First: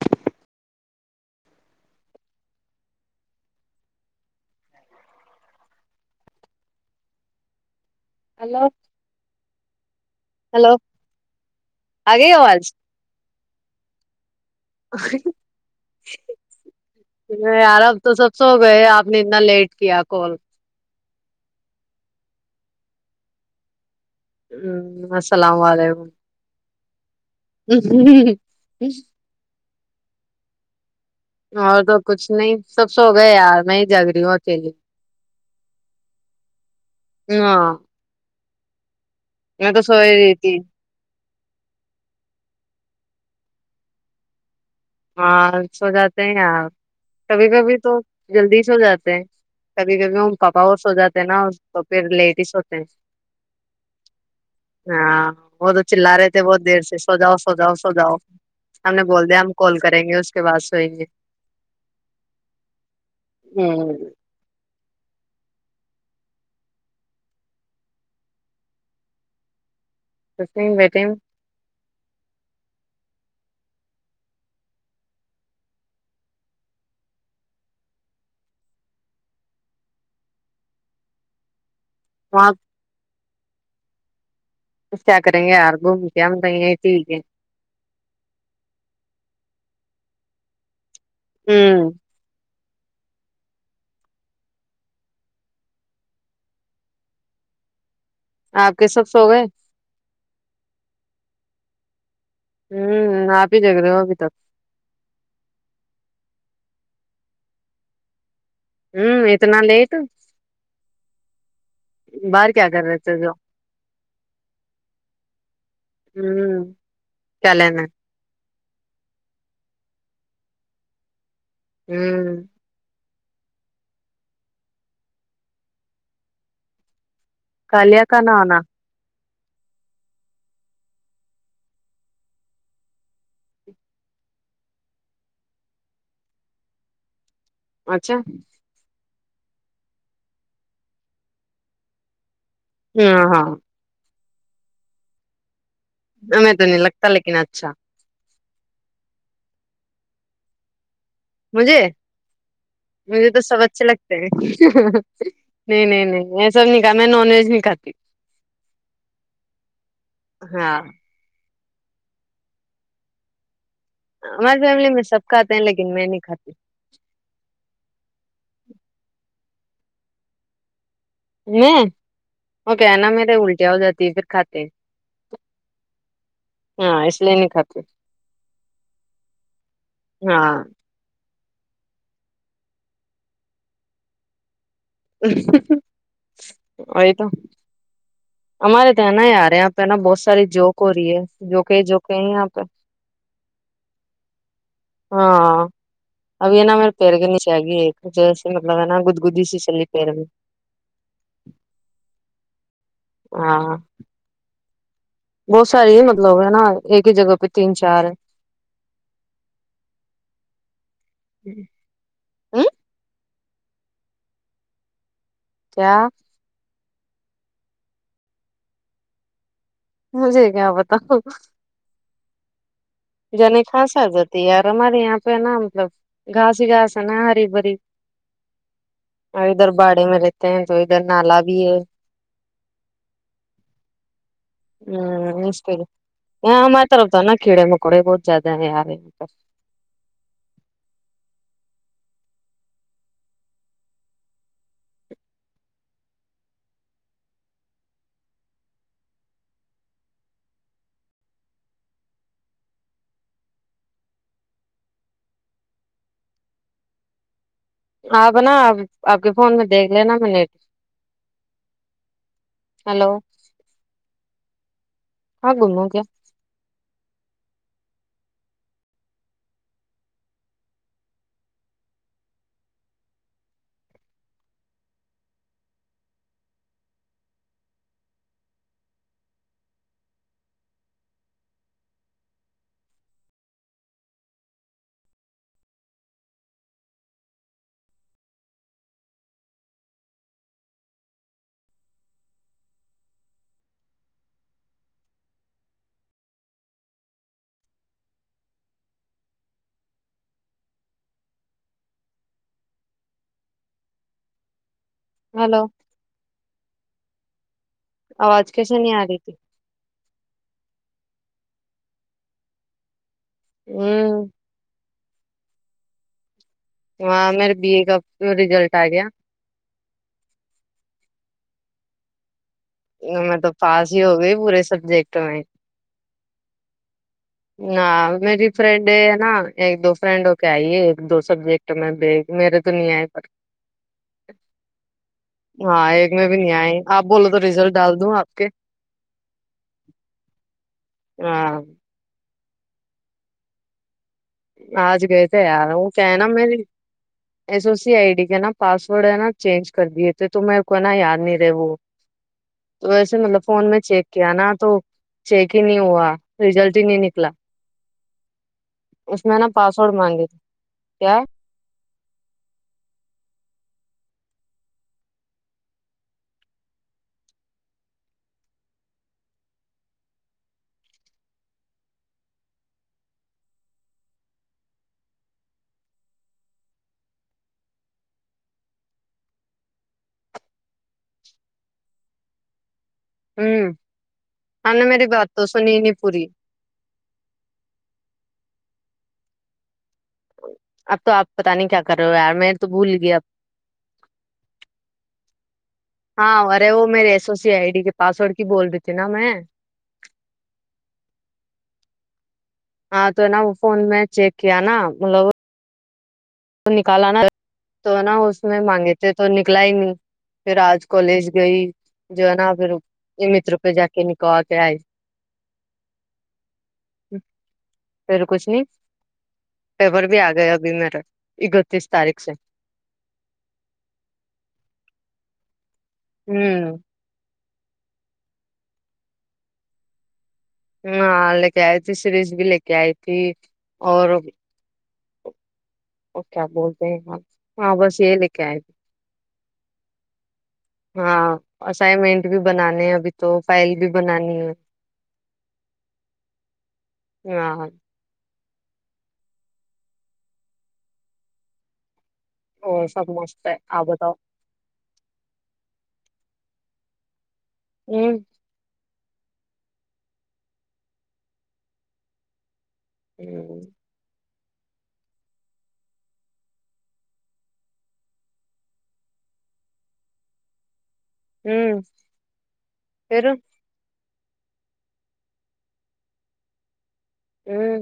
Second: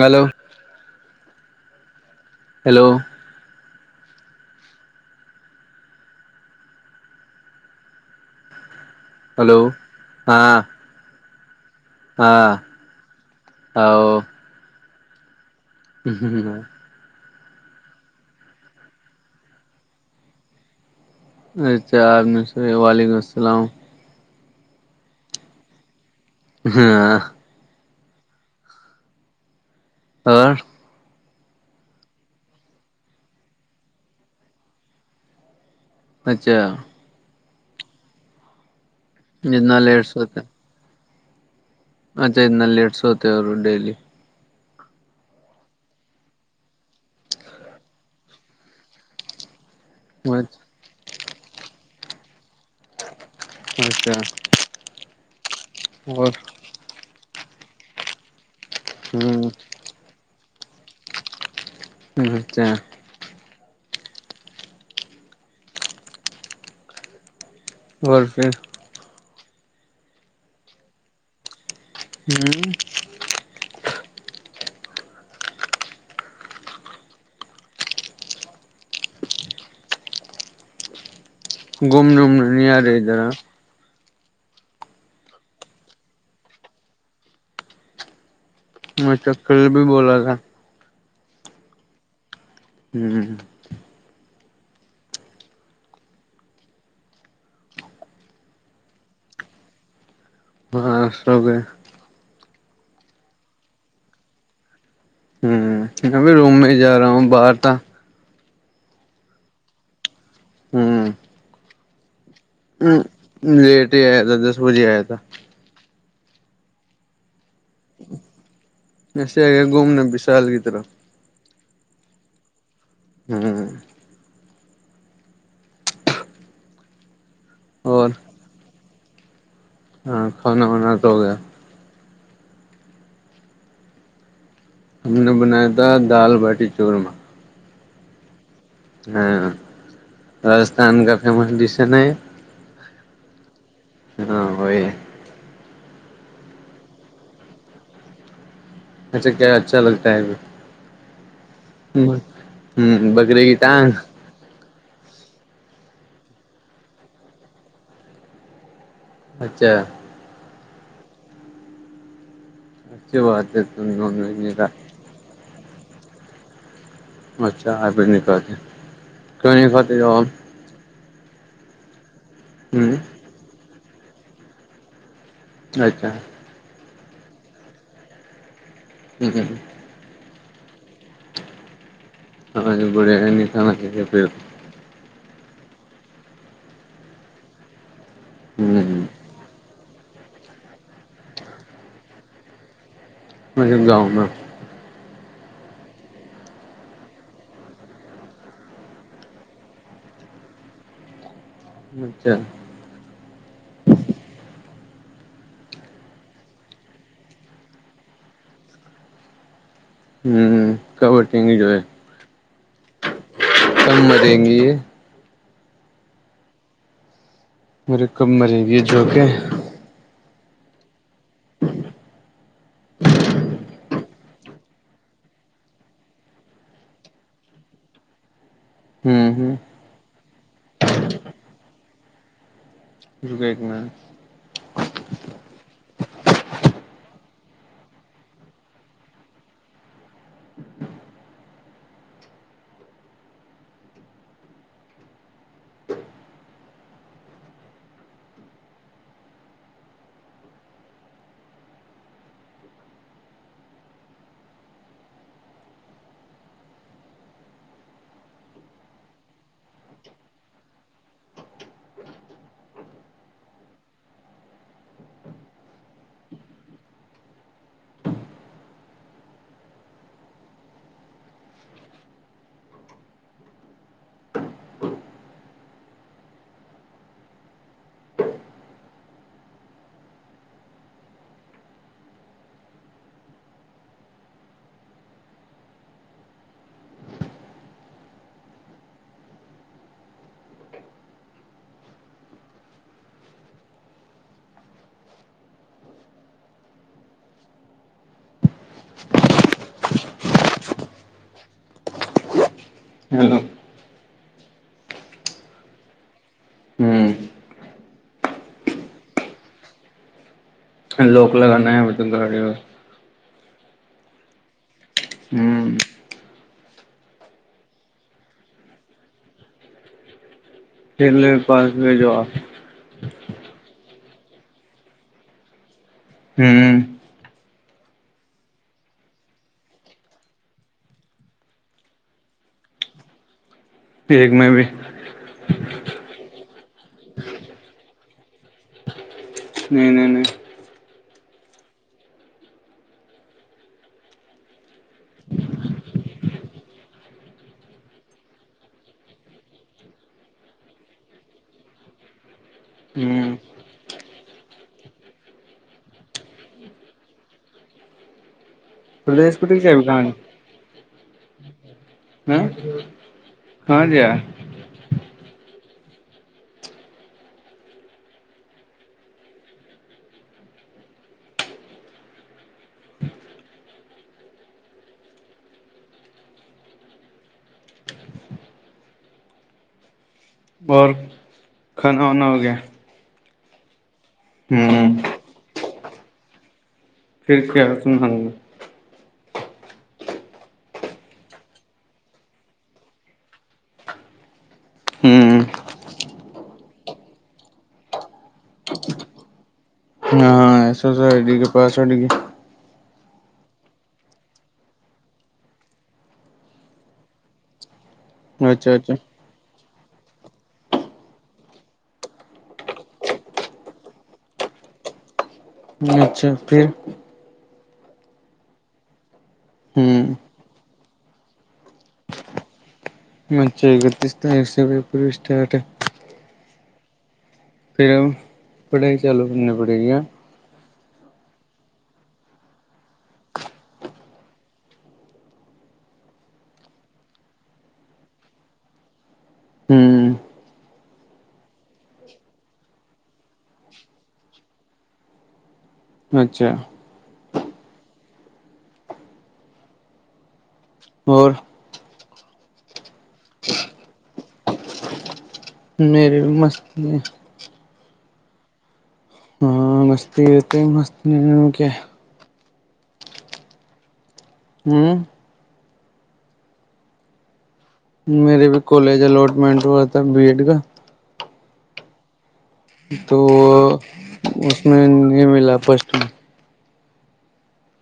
hello hello hello hello ہاں آگے ہاں آواز آؤ ہ ہ [inaudible] یار اب تو سب سو گئے آپ نے اتنا لیٹ کیا کال ا وعلیکم السلام ہوں السلام علیکم [unintelligible] ہاں [unintelligible] [inaudible] ہ [inaudible] ہ اور تو کچھ نہیں سب سو گئے یار میں جگ رہی ہوں اکیلیے اچھا ہاں میں جتنا تو لیٹ سوی سوتے رہیتی اچھا اتنا لیٹ سے ہوتے اور ڈیلی ہ سھو جاتے ہیں یار کبھی کبھی تو جلدی چھو جاتے ہیں کبھی کبھی وہ پاپا اور سو جاتے ہیں نا تو پھر لیڈیز ہوتے ہیں اچھا ہاں وہ تو چلا رہے اور تھے بہت دیر سے سوجاؤ سوجاؤ سوجاؤ ہم نے بول دیا ہ ہم کال کریں گے اس کے بعد سوئیں گے اچھا [unintelligible] ہوں گول پہ توسم بیٹم ہوں [unintelligible] گوم ڈوم ن آپ ن آارھرا کیا کریں گے یار گھوم کے ہم کہ چیک میں چ کل بھی بولا تھا [unintelligible] ہوں ہوں آپ کے سب سو گئے ہاں سب [unintelligible] ہوں آپ ہی دیکھ رہے ہو ابھی تک ہوں ابھی روم میں ہی جا رہا ہوں باہر تھا ہوں اتنا لیٹ [unintelligible] ہوں بار ہ لیٹ ہی آیا تھا دس بجے آیا تھا ہوں چلینا ایسے آ گ گھومنے وشال کی طرح ہوں ہوں [unintelligible] کالیا اور کاان آنا ہاں کھانا وانا تو ہو گیا ہم نے بنایا تھا دال باٹی چورما اچھا ہاں راجستھان کا فیمس ڈش ہے نا ہاں ہاں ہاں وہ ہمیں تو نہیں لگتا لیکن اچھا اچھا کیا اچھا لگتا ہے اب مجھے مجھے تو بکرے کی سب اچھے ٹانگ لگتے نہیں نہیں نہیں ایسا نہیں کا میں نان ویج نہیں کات اچھا ہاں اچ بات ہے تم نان ویج نہیں ہماری کھاتے فیملی میں سب کھاتے ہیں لیکن میں نہیں کھاتی اچھا آپ نکتی ک نہیں ختے ج ہم میں وہ کیا نا آپ میرے الٹیا ہو جاتی ہے پھر کھاتے اچھا ہاں اس لیے نہیں کاتتی جی ہاں ہ بڑے نہیں تھاان چاہے پھر ا تو ہمارے تو ہے نا یارے یہاں پہ ہے نا بہت ساری جوک ہو رہی ہے جوک جوکے یہاں پہ ملندا ہنا ہاں اب ہے ن میرے پیر کے نیے آ گئی ایک جیسسی مطلب ہے نا گدگدی سی چللی پیر میں اچھا ہاں بہت ساری ہی مطلب ہے نا ایک ہی جگہ پہ تین چار ہوں کب ہٹیں گی جو ہے ہ کب مریں گی یہ کیا میرے ک مر کی جو کہ مجھے کیا بتاؤ جنے خاصاادتی یار ہماری یہاں پہ نہا مطلب گاسی ہی گاس ہے نا ہری بری ہوں اور ہوں ادھر باڑے میں رہتے ہیں تو ادھر نالا بھی ہے رکےیک ہوں انسے آاں ماتااربتا نا کڑے مک ککوڑے بہت زیادہ ہیں آ رہے ہیںاں پر آپ نا آپ آپ کے فون میں دیکھ لینا میں نیٹ ہلو آ گوں م کیا ہ [inaudible] ہلو ہوں آواز کیسے نہیں آ رہی تھی لوک لگانا ہے م گاڑی و ہ [inaudible] ہوں وہاں میرے بی اے کا ریزلٹ آ گیا پھر ل پاس میں جو آ میںط توب پاس ہی ہو گئے پورے سبجیکٹ میں ہوں ہ میری فرینڈ ہے نا ایک دو فرینڈ ہو کے آئی ہے ایک دو سبجیکٹ تو میں بیے میرے تو نہیں آئے پر ایک میں بھی ہاں ایک میں بھی نہیں آئے آپ بولو تو ریزلٹ ڈال دوں آپ کے نہیں نہیں نہیں ہ آج گئے تھے یار وہ کہ نا میں نے ایسو سی آئی ڈی کے نا پاسورڈ ہے نا چینج کر دیے تھے تو میرے کو ہے نا یاد نہیں رہے وہ اچ تو ویسے مطلب فون میں چیک کیا نا تو چیک ہی نہیں ہوا ریزلٹ ہی نہیں نکلا اس پردیس میں نا کٹھ پاسورڈ چبکان مانگے کیا ہاں ہاں جا اور کھانا وانا ہو گیا ہوں س نے ہوں میری بات تو سنی نہیں پوری پھر کیا ہو تم ہم نے اب تو آپ پتہ نہیں کیا کر رہے ہو یار م تو بھول گیا اب ہوں ہاں ارے وہ میرے ایس اوسی آئی ڈی کے پاسورڈ کی بول رہی تھی نا میں ہاں ہاں ایس وس کے پاس گ ہاں تو ہے نا وہ فون میں چیک کیا نا مطلب نکالا نا تو نا اس میں اچھا اچھا مانگے تھے تو نکلا ہی نہیں پھر آج کالج گئی جو ہے نا پھر یہ متر پہ جا کے نکو کے آئے اچھا پھر پھر کچھ نہیں پیپر ہوں بھی آ گئے ابھی میرا یہ گتیس تاریخ سے مچ گتیست ہے پ پھر بھی اسٹارٹ ہوں پھر پڑھائی چالو کرنا پڑی گیا ہاں لے کے آئی تھی سیریز بھی لے کے آئی تھی اور اوک آپ بولتے ہیںاں ہاں بس یہ لے کے آئے بھی ہوں [unintelligible] ہاں اسائنمنٹ بھی بنانے ہیں ابھی تو فائل بھی بنانی ہے اچھا [unintelligible] [inaudible] اور سب مست ہے آب تو میرے بھی مست ا [unintelligible] ہاں مستی اتے مست کیا ا [unintelligible] [inaudible] ہوں [unintelligible] میرے بھی کالج اٹمنٹ ہوا تھا بی ایڈ کا ہوں [unintelligible] تو پھر اس میں نہیں ملا فسٹ میں ہوں [unintelligible]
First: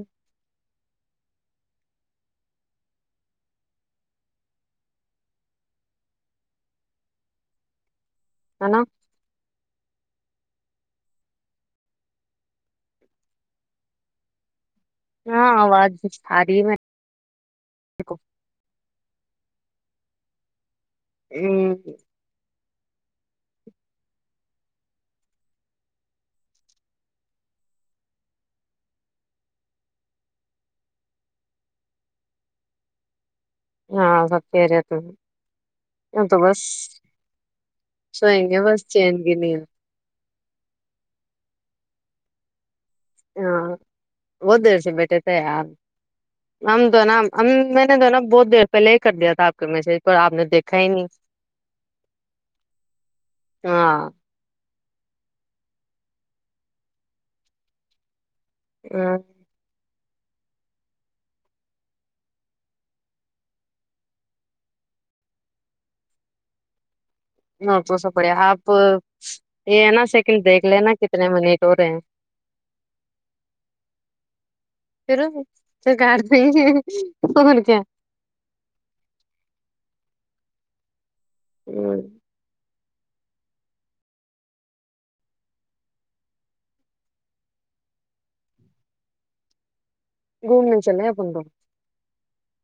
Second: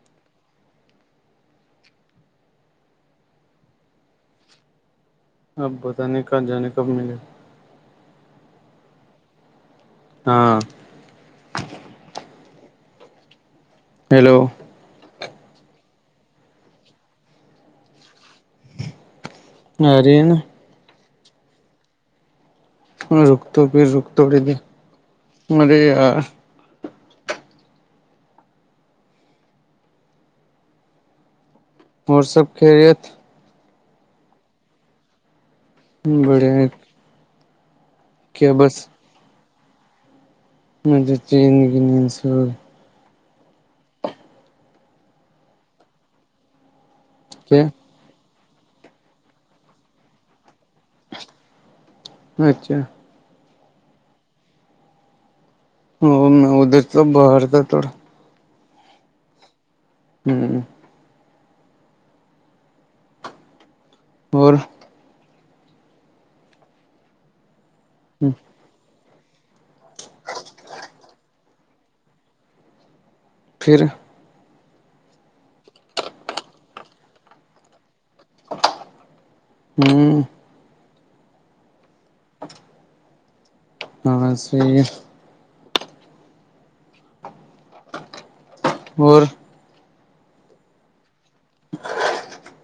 اپ بتاے کہاں جانے کب ملے ہے نا [unintelligible] ہاں ہیلو ہاں آواز اری ہے کو اری [unintelligible] ا [unintelligible] رک تو پھر رک تو [unintelligible] اور سب خیریت ہاں سب کہ رہےتھے تو بس بڑھیا [unintelligible] سوئیں گ بس چین گ نہیں [unintelligible] م چین گ نینسو [unintelligible] ہاں وہہت سے بیٹ تھے [unintelligible] تو کیا نا بہت دیر پہلے ہی کر دیا تھا آپ کے میسج پر آپ نے دیکھا ہی نہیں اچھا ہاں ا میں ادھر تو باہر تھا تھوڑا ا [unintelligible] ہوں [unintelligible] اور نہ پوسا پڑے آپ یہ ہے نا سیکنڈ دیکھ لینا کتنے منٹ ہو رہے ہیں پھر پھر تو کال نہیں نے کیا ہوں [unintelligible] ہ [unintelligible] [inaudible] [unintelligible] اور [unintelligible]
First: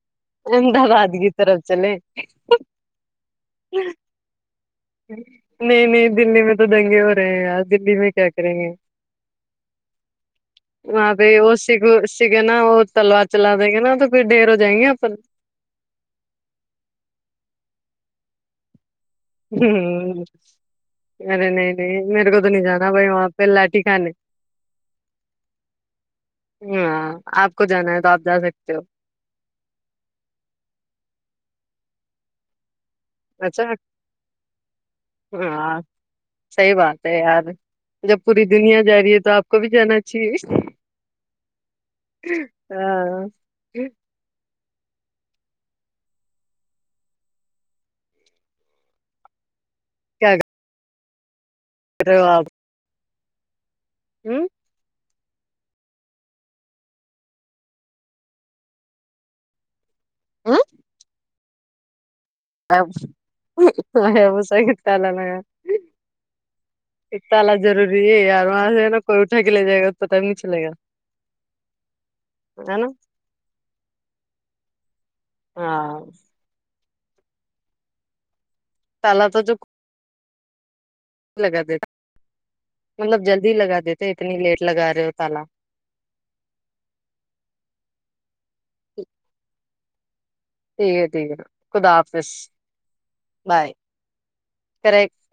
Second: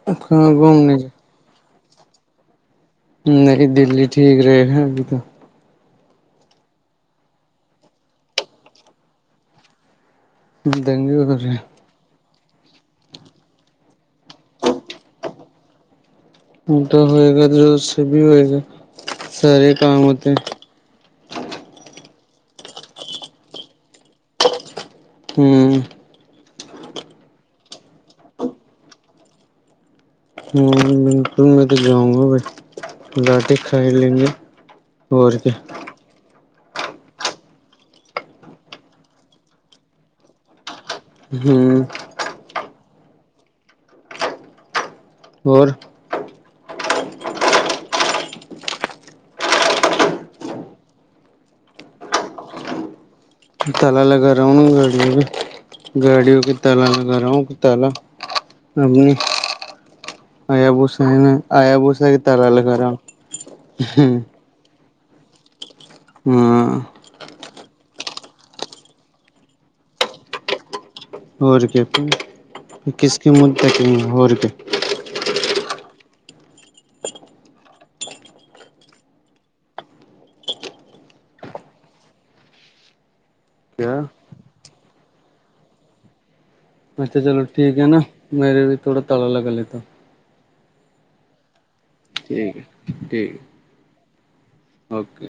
کہاں احمدا گھومنے آباد کی طرف چلے نہیں دلی ٹھیک رہے ہیں نہیں نہیں دللی میں تو دنگے ہو رہے ہیں آج دللی میں کیا کریں گے وہاں دنگے پہ ہو رہے وہ س سے نا وہ تلوار چلا دیں گے نا تو پھر ڈھیر ہو جائیں گے تو ہوئے گا دھر اس سے بھی ہوئے گا سارے کام ہوتے اے نہیں نہیں میرے کو تو نہیں جانا بائی وہاں پہ لا ٹھ کانے ہوں ہاں آپ کو جانا ہے تو آپ جا سکتے ہو ہاں ج بالکل میں تو جاؤں گا ب لاٹٹی اچھا کھائی لیں گے اور کے صحی بات ہے یار جب پوری دنیا جا رہی ہے تو آپ کو بھی جانا چاہیے ہوں ہاں اور کیا کر رہے ہو آپ تلا لگا ہوں رہاؤنا گاڑی بھی گاڑیوں کی تال لگا رہا ہوں کہ تالا اپ نے آ بوسا ہے ن آیا بوسا کہ بس گتتاال ن گ ہاں اتالا ضروری ہےیار وہاں سے ہے نا کوئی اٹھا کے لے جائے گا تو ٹائم نہیں چلے گا اور کیا ہے نا پھر کس کی مدت کہیں گے اور کیا ہاں پہللا تو جو لگا دیتا مطلب جلدی لگا کیا دیتے اتنی لیٹ لگا رہے ہو تالا اچھا چلو ٹھیک ہے نا میرے بھی تھوڑا تالا لگا لےتا ٹھیک ہے ٹھیک ہے خدا حافظ ٹھیک ہے ٹھیک ہے بائے کر اوکے